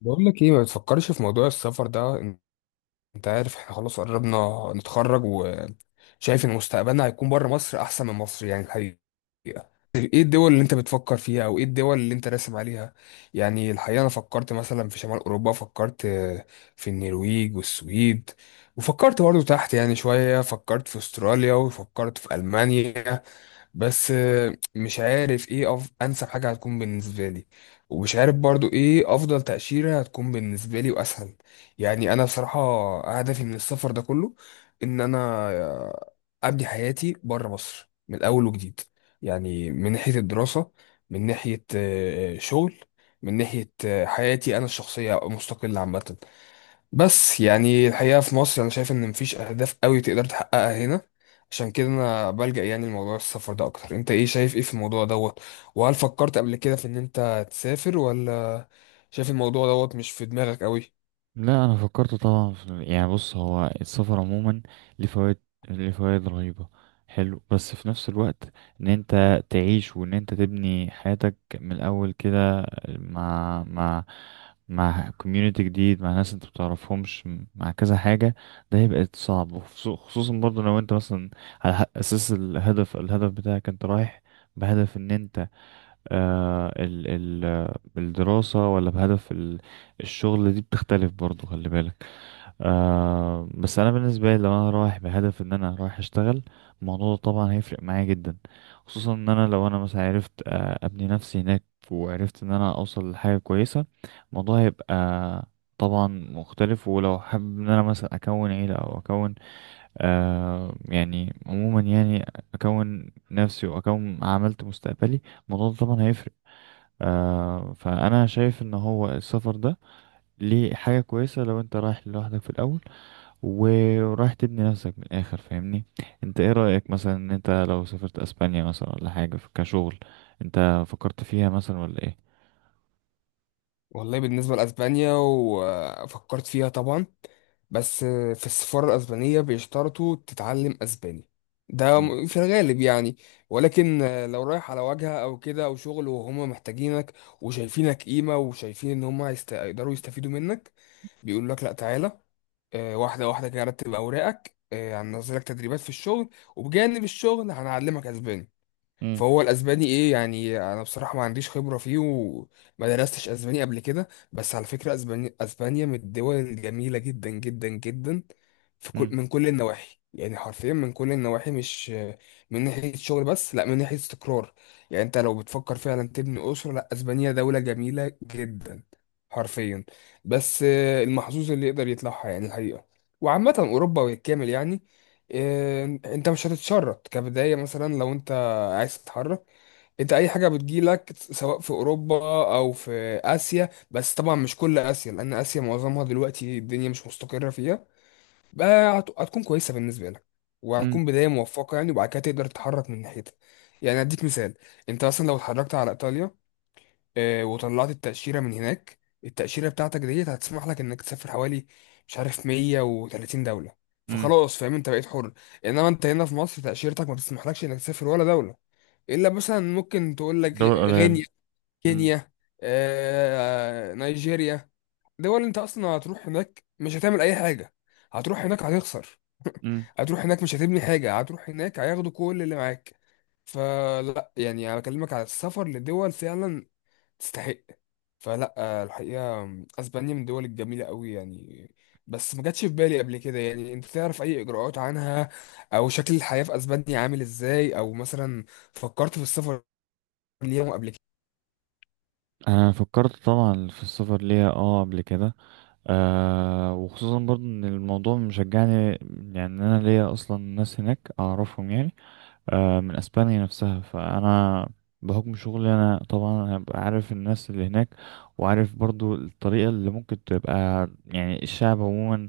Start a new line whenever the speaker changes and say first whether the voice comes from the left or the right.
left: بقول لك ايه، ما تفكرش في موضوع السفر ده. انت عارف احنا خلاص قربنا نتخرج، وشايف ان مستقبلنا هيكون بره مصر احسن من مصر يعني الحقيقة. ايه الدول اللي انت بتفكر فيها او ايه الدول اللي انت راسم عليها؟ يعني الحقيقة انا فكرت مثلا في شمال اوروبا، فكرت في النرويج والسويد، وفكرت برضه تحت يعني شوية، فكرت في استراليا وفكرت في المانيا. بس مش عارف ايه انسب حاجة هتكون بالنسبة لي، ومش عارف برضو ايه افضل تأشيرة هتكون بالنسبة لي واسهل. يعني انا بصراحه هدفي من السفر ده كله ان انا ابني حياتي بره مصر من اول وجديد. يعني من ناحيه الدراسه، من ناحيه شغل، من ناحيه حياتي انا الشخصيه مستقله عامه. بس يعني الحقيقه في مصر انا شايف ان مفيش اهداف قوي تقدر تحققها هنا. عشان كده انا بلجأ يعني لموضوع السفر ده اكتر. انت ايه شايف ايه في الموضوع دوت؟ وهل فكرت قبل كده في ان انت تسافر ولا شايف الموضوع دوت مش في دماغك قوي؟
right: لا، انا فكرت طبعا في، يعني بص، هو السفر عموما ليه فوائد، ليه فوائد رهيبه حلو، بس في نفس الوقت ان انت تعيش وان انت تبني حياتك من الاول كده مع مع كوميونيتي جديد، مع ناس انت بتعرفهمش، مع كذا حاجه، ده هيبقى صعب. وخصو- خصوصا برضه لو انت مثلا على اساس الهدف، بتاعك انت رايح بهدف ان انت ال ال الدراسة ولا بهدف الشغل، دي بتختلف برضو، خلي بالك. بس أنا بالنسبة لي لو أنا رايح بهدف إن أنا رايح أشتغل، الموضوع ده طبعا هيفرق معايا جدا، خصوصا إن أنا لو أنا مثلا عرفت أبني نفسي هناك، وعرفت إن أنا أوصل لحاجة كويسة، الموضوع هيبقى طبعا مختلف. ولو حابب إن أنا مثلا أكون عيلة أو أكون، يعني عموما، أكون نفسي وأكون عملت مستقبلي، الموضوع ده طبعا هيفرق. آه، فانا شايف ان هو السفر ده ليه حاجه كويسه لو انت رايح لوحدك في الاول و- ورايح تبني نفسك من الاخر، فاهمني؟ انت ايه رايك مثلا ان انت لو سافرت اسبانيا مثلا ولا حاجه كشغل، انت فكرت فيها مثلا ولا ايه؟
left: والله بالنسبة لأسبانيا وفكرت فيها طبعا، بس في السفارة الأسبانية بيشترطوا تتعلم أسباني.
right: مم.
left: في الغالب يعني. ولكن لو رايح على واجهة أو كده أو شغل وهما محتاجينك وشايفينك قيمة وشايفين إن هما هيقدروا يستفيدوا منك، بيقول لك لأ تعالى، واحدة واحدة كده رتب أوراقك، هننزلك تدريبات في الشغل، وبجانب الشغل هنعلمك أسباني.
right: مم.
left: فهو الاسباني ايه يعني، انا بصراحه ما عنديش خبره فيه وما درستش اسباني قبل كده. بس على فكره اسبانيا من الدول الجميله جدا جدا جدا في كل
right: مم.
left: من كل النواحي، يعني حرفيا من كل النواحي، مش من ناحيه شغل بس، لا من ناحيه استقرار. يعني انت لو بتفكر فعلا تبني اسره، لا اسبانيا دوله جميله جدا حرفيا. بس المحظوظ اللي يقدر يطلعها يعني الحقيقه. وعامه اوروبا بالكامل يعني، انت مش هتتشرط كبدايه. مثلا لو انت عايز تتحرك، انت اي حاجه بتجيلك سواء في اوروبا او في اسيا، بس طبعا مش كل اسيا لان اسيا معظمها دلوقتي الدنيا مش مستقره فيها، بقى هتكون كويسه بالنسبه لك
right: مم.
left: وهتكون بدايه موفقه يعني، وبعد كده تقدر تتحرك من ناحيتها. يعني اديك مثال، انت مثلا لو اتحركت على ايطاليا، اه، وطلعت التاشيره من هناك، التاشيره بتاعتك ديت هتسمح لك انك تسافر حوالي مش عارف 130 دوله.
right: مم.
left: فخلاص فاهم، انت بقيت حر. انما انت هنا في مصر تاشيرتك ما بتسمحلكش انك تسافر ولا دوله، الا مثلا ممكن تقول لك
right: دول قليلة.
left: غينيا،
right: مم.
left: كينيا، نيجيريا. دول انت اصلا هتروح هناك مش هتعمل اي حاجه، هتروح هناك هتخسر.
right: مم.
left: هتروح هناك مش هتبني حاجه، هتروح هناك هياخدوا كل اللي معاك. فلا يعني انا بكلمك على السفر لدول فعلا تستحق. فلا الحقيقه اسبانيا من الدول الجميله قوي يعني، بس ما جاتش في بالي قبل كده. يعني انت تعرف اي اجراءات عنها، او شكل الحياه في اسبانيا عامل ازاي، او مثلا فكرت في السفر ليهم قبل كده؟
right: انا فكرت طبعا في السفر ليها، اه، قبل كده. آه، وخصوصا برضو ان الموضوع مشجعني، يعني إن انا ليا اصلا ناس هناك اعرفهم، يعني آه، من اسبانيا نفسها. فانا بحكم شغلي انا طبعا هبقى عارف الناس اللي هناك، وعارف برضو الطريقه اللي ممكن تبقى، يعني الشعب عموما،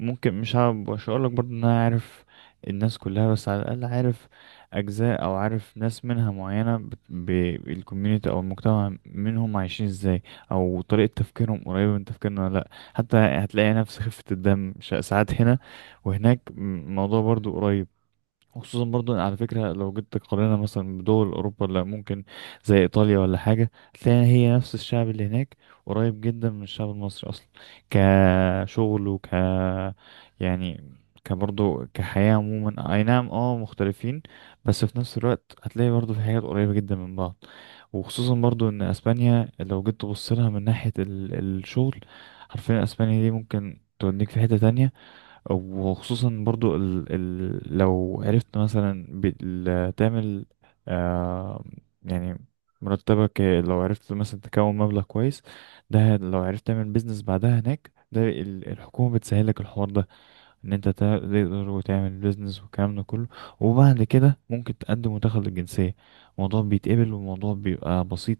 right: ممكن مش هقول لك برضو ان انا عارف الناس كلها، بس على الاقل عارف اجزاء، او عارف ناس منها معينه بالكوميونتي او المجتمع، منهم عايشين ازاي، او طريقه تفكيرهم قريبه من تفكيرنا ولا لا. حتى هتلاقي نفس خفه الدم، ساعات هنا وهناك الموضوع برضو قريب. خصوصا برضو على فكرة، لو جيت تقارنها مثلا بدول أوروبا، اللي ممكن زي إيطاليا ولا حاجة، تلاقي هي نفس الشعب اللي هناك قريب جدا من الشعب المصري أصلا، كشغل وك، يعني كبرضو كحياة عموما. أي نعم، اه، مختلفين، بس في نفس الوقت هتلاقي برضو في حاجات قريبة جدا من بعض. وخصوصا برضو إن أسبانيا لو جيت تبص لها من ناحية الشغل، حرفيا أسبانيا دي ممكن توديك في حتة تانية. وخصوصا برضو ال ال لو عرفت مثلا تعمل، آه يعني مرتبك، لو عرفت مثلا تكون مبلغ كويس. ده لو عرفت تعمل بيزنس بعدها هناك، ده الحكومة بتسهل لك الحوار ده، ان انت تقدر وتعمل بيزنس والكلام ده كله، وبعد كده ممكن تقدم وتاخد الجنسية. الموضوع بيتقبل والموضوع بيبقى بسيط،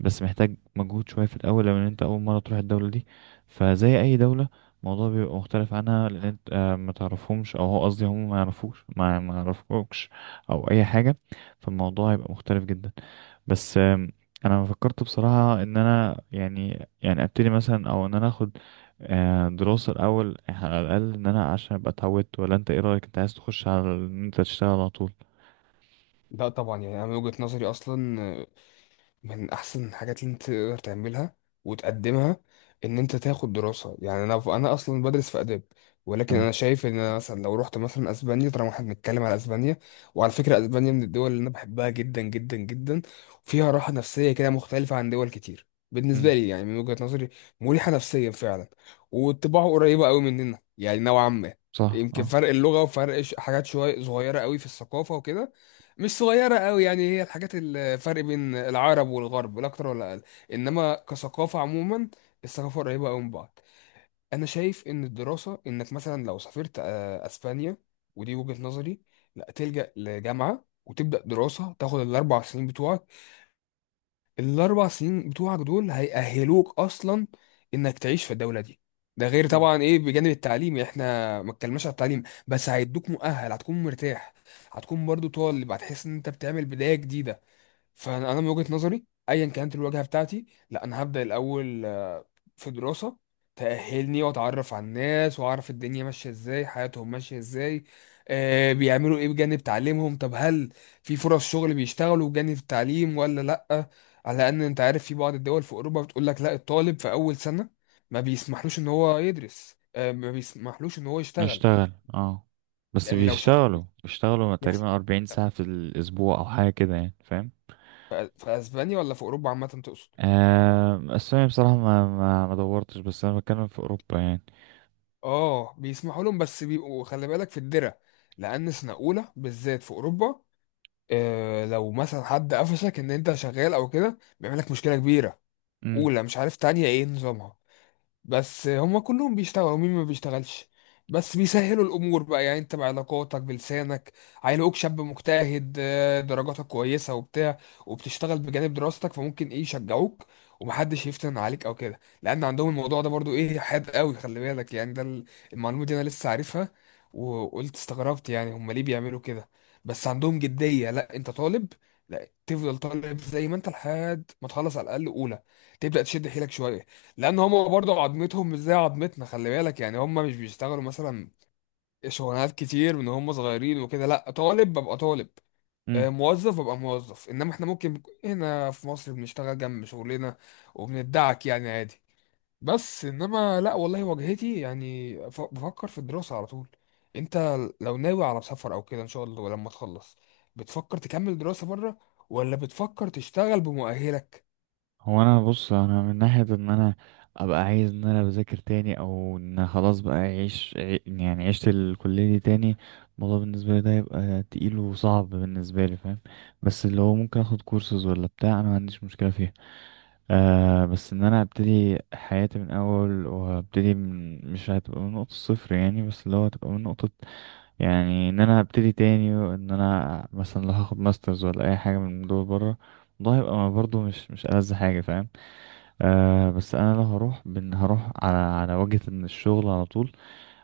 right: بس محتاج مجهود شوية في الأول لو ان انت أول مرة تروح الدولة دي. فزي أي دولة، الموضوع بيبقى مختلف عنها، لأن انت ما تعرفهمش، أو هو قصدي هم ما يعرفوش، ما يعرفوكش، أو أي حاجة. فالموضوع هيبقى مختلف جدا. بس انا فكرت بصراحة ان انا، يعني يعني، ابتدي مثلا، او ان انا اخد دراسة الاول على الاقل، ان انا عشان ابقى اتعودت، ولا انت ايه رأيك؟ انت عايز تخش على ان انت تشتغل على طول؟
left: لا طبعا، يعني انا من وجهة نظري اصلا من احسن الحاجات اللي انت تقدر تعملها وتقدمها ان انت تاخد دراسة. يعني انا اصلا بدرس في اداب، ولكن
right: اه.
left: انا شايف ان انا مثلا لو رحت مثلا اسبانيا، طالما احنا بنتكلم على اسبانيا، وعلى فكرة اسبانيا من الدول اللي انا بحبها جدا جدا جدا، وفيها راحة نفسية كده مختلفة عن دول كتير، بالنسبة
right: مم.
left: لي يعني من وجهة نظري مريحة نفسيا فعلا، وطباعه قريبة قوي مننا يعني نوعا ما.
right: صح
left: يمكن
right: اه.
left: فرق اللغة وفرق حاجات شوية صغيرة قوي في الثقافة وكده، مش صغيرة قوي يعني، هي الحاجات الفرق بين العرب والغرب، لا أكتر ولا أقل. إنما كثقافة عموما الثقافة قريبة قوي من بعض. أنا شايف إن الدراسة، إنك مثلا لو سافرت أسبانيا، ودي وجهة نظري، لا تلجأ لجامعة وتبدأ دراسة، تاخد الأربع سنين بتوعك. الأربع سنين بتوعك دول هيأهلوك أصلا إنك تعيش في الدولة دي. ده غير
right: مم.
left: طبعا إيه بجانب التعليم، إحنا ما اتكلمناش على التعليم، بس هيدوك مؤهل، هتكون مرتاح، هتكون برضو طالب، هتحس ان انت بتعمل بداية جديدة. فانا من وجهة نظري ايا كانت الواجهه بتاعتي، لا انا هبدا الاول في دراسه تاهلني، واتعرف على الناس واعرف الدنيا ماشيه ازاي، حياتهم ماشيه ازاي، آه بيعملوا ايه بجانب تعليمهم. طب هل في فرص شغل بيشتغلوا بجانب التعليم ولا لا؟ على ان انت عارف في بعض الدول في اوروبا بتقول لك لا، الطالب في اول سنه ما بيسمحلوش ان هو يدرس، آه ما بيسمحلوش ان هو يشتغل.
right: نشتغل اه. بس
left: يعني لو شافوه
right: بيشتغلوا بيشتغلوا
left: يحصل.
right: تقريبا 40 ساعة في الأسبوع أو حاجة كده، يعني فاهم؟
left: في اسبانيا ولا في اوروبا عامه تقصد؟
right: آه، بس أنا بصراحة ما دورتش، بس أنا بتكلم في أوروبا يعني.
left: اه بيسمحوا لهم، بس بيبقوا خلي بالك في الدرع، لان سنه اولى بالذات في اوروبا آه، لو مثلا حد قفشك ان انت شغال او كده بيعمل لك مشكله كبيره. اولى، مش عارف تانية ايه نظامها، بس هما كلهم بيشتغلوا، ومين ما بيشتغلش. بس بيسهلوا الامور بقى، يعني انت بعلاقاتك بلسانك، هيلاقوك شاب مجتهد، درجاتك كويسه وبتاع، وبتشتغل بجانب دراستك، فممكن ايه يشجعوك، ومحدش يفتن عليك او كده، لان عندهم الموضوع ده برضو ايه حاد قوي خلي بالك يعني. المعلومه دي انا لسه عارفها، وقلت استغربت يعني هما ليه بيعملوا كده، بس عندهم جديه، لا انت طالب، لا تفضل طالب زي ما انت لحد ما تخلص على الاقل. اولى تبدا تشد حيلك شويه، لان هم برضه عظمتهم مش زي عظمتنا خلي بالك يعني. هم مش بيشتغلوا مثلا شغلانات كتير من هم صغيرين وكده، لا طالب ببقى طالب،
right: امم.
left: موظف ببقى موظف. انما احنا ممكن هنا في مصر بنشتغل جنب شغلنا وبندعك يعني عادي. بس انما لا والله واجهتي يعني، بفكر في الدراسة على طول. انت لو ناوي على سفر او كده ان شاء الله لما تخلص، بتفكر تكمل دراسة بره ولا بتفكر تشتغل بمؤهلك؟
right: هو انا بص، انا من ناحيه ان انا ابقى عايز ان انا بذاكر تاني، او ان خلاص بقى اعيش يعني عشت الكليه دي تاني، الموضوع بالنسبه لي ده هيبقى تقيل وصعب بالنسبه لي، فاهم؟ بس اللي هو ممكن اخد كورسز ولا بتاع، انا ما عنديش مشكله فيها. آه، بس ان انا ابتدي حياتي من اول، وابتدي من، مش هتبقى من نقطه صفر يعني، بس اللي هو هتبقى من نقطه، يعني ان انا ابتدي تاني. وان انا مثلا لو هاخد ماسترز ولا اي حاجه من دول بره، ده هيبقى برضه مش ألذ حاجه، فاهم؟ أه، بس انا لو هروح هروح على وجهة ان الشغل على طول.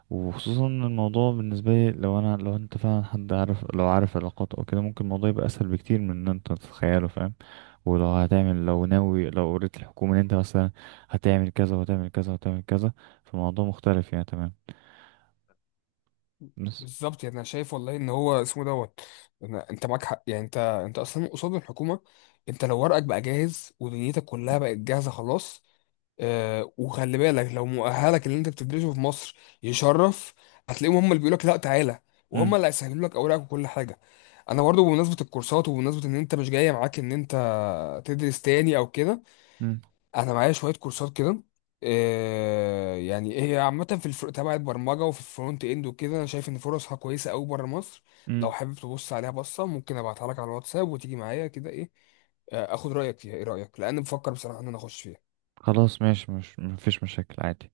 right: وخصوصا إن الموضوع بالنسبة لي، لو انت فعلا حد عارف، لو عارف علاقات او كده، ممكن الموضوع يبقى اسهل بكتير من ان انت تتخيله، فاهم؟ ولو هتعمل، لو ناوي، لو قريت الحكومة ان انت مثلا هتعمل كذا وهتعمل كذا وهتعمل كذا، فالموضوع مختلف، يعني تمام. بس
left: بالظبط، يعني انا شايف والله ان هو اسمه دوت. انت معاك حق يعني، انت اصلا قصاد الحكومه، انت لو ورقك بقى جاهز ودنيتك كلها بقت جاهزه خلاص، آه وخلي بالك لو مؤهلك اللي انت بتدرسه في مصر يشرف، هتلاقيهم هم اللي بيقول لك لا تعالى، وهم
right: امم.
left: اللي هيسهلوا لك اوراقك وكل حاجه. انا برضه بمناسبه الكورسات، وبمناسبه ان انت مش جايه معاك ان انت تدرس تاني او كده،
right: امم.
left: انا معايا شويه كورسات كده، يعني هي عامه في تبع البرمجه وفي الفرونت اند وكده. انا شايف ان فرصها كويسه قوي بره مصر. لو
right: امم.
left: حابب تبص عليها بصه، ممكن ابعتها لك على الواتساب وتيجي معايا كده، ايه، اخد رايك فيها. ايه رايك؟ لان بفكر بصراحه ان انا اخش فيها.
right: خلاص، ماشي، مش، مفيش مشاكل عادي.